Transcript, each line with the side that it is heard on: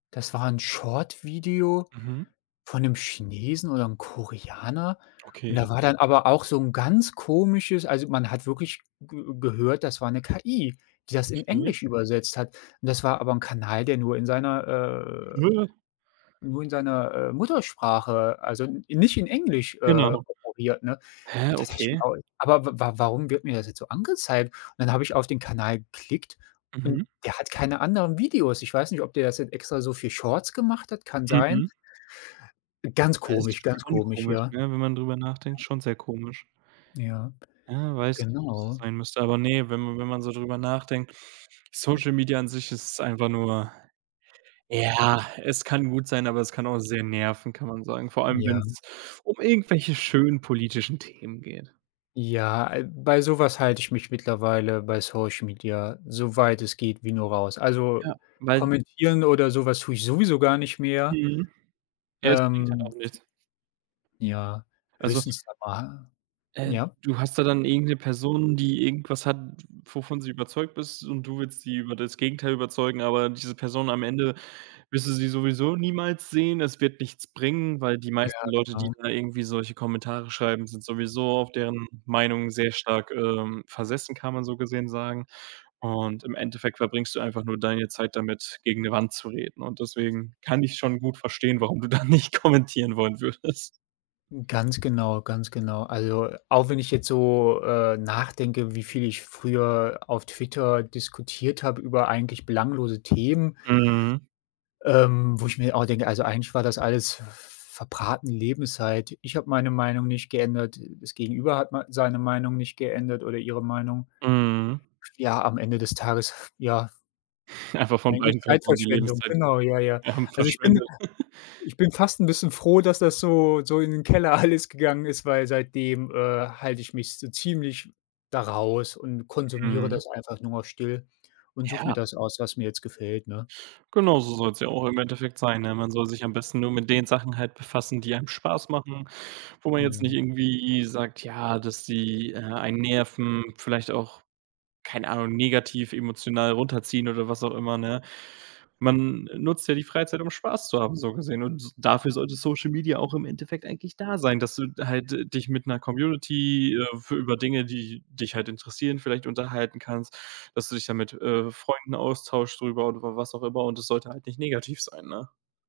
left: Das war 'n Short-Video
right: Mhm.
left: von 'nem Chinesen oder 'nem Koreaner und
right: Okay.
left: da war dann aber auch so 'n ganz komisches also, man hat wirklich ge gehört, das war 'ne KI, die das in
right: Okay.
left: Englisch übersetzt hat, und das war aber 'n Kanal, der nur in seiner äh, nur in seiner, äh, Muttersprache, also n nicht in Englisch, äh,
right: Genau.
left: operiert, ne?
right: Hä,
left: Und da dachte ich mir
right: okay.
left: auch: „Aber w w warum wird mir das jetzt so angezeigt?” und dann habe ich auf den Kanal geklickt
right: Mhm.
left: und der hat keine anderen Videos. Ich weiß nicht, ob der jetzt extra so viel Shorts gemacht hat kann sein.
right: Mhm.
left: Ganz
right: Ja, ist
left: komisch, ganz
right: schon
left: komisch,
right: komisch,
left: ja.
right: ne, wenn man drüber nachdenkt,
left: Ja.
right: schon sehr komisch.
left: Ja,
right: Ja, weiß nicht, ob das so
left: genau.
right: sein müsste, aber ne, wenn man wenn man so drüber nachdenkt,
left: Ja.
right: Social Media an sich ist einfach nur ja, es kann gut sein, aber es kann auch sehr nerven, kann man sagen, vor allem
left: Ja.
right: wenn's um irgendwelche schönen politischen Themen geht.
left: Ja, äh, bei so was halte ich mich mittlerweile bei Social Media so weit es geht wie nur raus, also,
right: Ja, weil
left: kommentieren oder so was tue ich sowieso gar nicht mehr.
right: Mhm. Ja, es bringt halt
left: Ähm
right: auch nichts.
left: Ja,
right: Also
left: höchstens da mal,
right: äh,
left: ja?
right: du hast da dann irgend 'ne Person, die irgendwas hat, wovon sie überzeugt ist, und du willst sie über das Gegenteil überzeugen, aber diese Person am Ende wirst du sie sowieso niemals sehen. Es wird nichts bringen, weil die
left: Ja,
right: meisten Leute, die
left: genau.
right: da irgendwie solche Kommentare schreiben, sind sowieso auf deren Meinung sehr stark, ähm, versessen, kann man so gesehen sagen, und im Endeffekt verbringst du einfach nur deine Zeit damit, gegen 'ne Wand zu reden. Und deswegen kann ich schon gut verstehen, warum du da nicht kommentieren wollen würdest.
left: Ganz genau, ganz genau. Also, auch wenn ich jetzt so, äh, nachdenke, wie viel ich früher auf Twitter diskutiert habe über eigentlich belanglose Themen
right: Mhm.
left: ähm, wo ich mir auch denke: „Also eigentlich war das alles verbratene Lebenszeit.” Ich habe meine
right: [unintelligible]
left: Meinung nicht geändert, das Gegenüber hat mei seine Meinung nicht geändert oder ihre Meinung.
right: Mhm.
left: Ja, am Ende des Tages, ja
right: Einfach von
left: eigentlich
right: beiden Parteien die
left: Zeitverschwendung.
right: Lebenszeit,
left: Genau, ja, ja.
right: ja,
left: Also, ich bin
right: verschwendet.
left: ich bin fast 'n bisschen froh, dass das so so in den Keller alles gegangen ist, weil seitdem, äh, halte ich mich so ziemlich da raus und konsumiere
right: Mhm.
left: das einfach nur noch still und suche mir
right: Ja.
left: das aus, was mir jetzt gefällt, ne?
right: Genau so soll's ja auch im Endeffekt sein, ne? Man soll sich am besten nur mit den Sachen halt befassen, die einem Spaß machen, wo man jetzt nicht
left: Mhm.
right: irgendwie sagt, ja, dass sie, äh, einen nerven, vielleicht auch, keine Ahnung, negativ emotional runterziehen oder was auch immer, ne? Man nutzt ja die Freizeit, um Spaß zu haben, so gesehen, und dafür sollte Social Media auch im Endeffekt eigentlich da sein, dass du halt dich mit 'ner Community, äh, f über Dinge, die dich halt interessieren, vielleicht unterhalten kannst, dass du dich da mit, äh, Freunden austauschst drüber oder was auch immer, und es sollte halt nicht negativ sein, ne?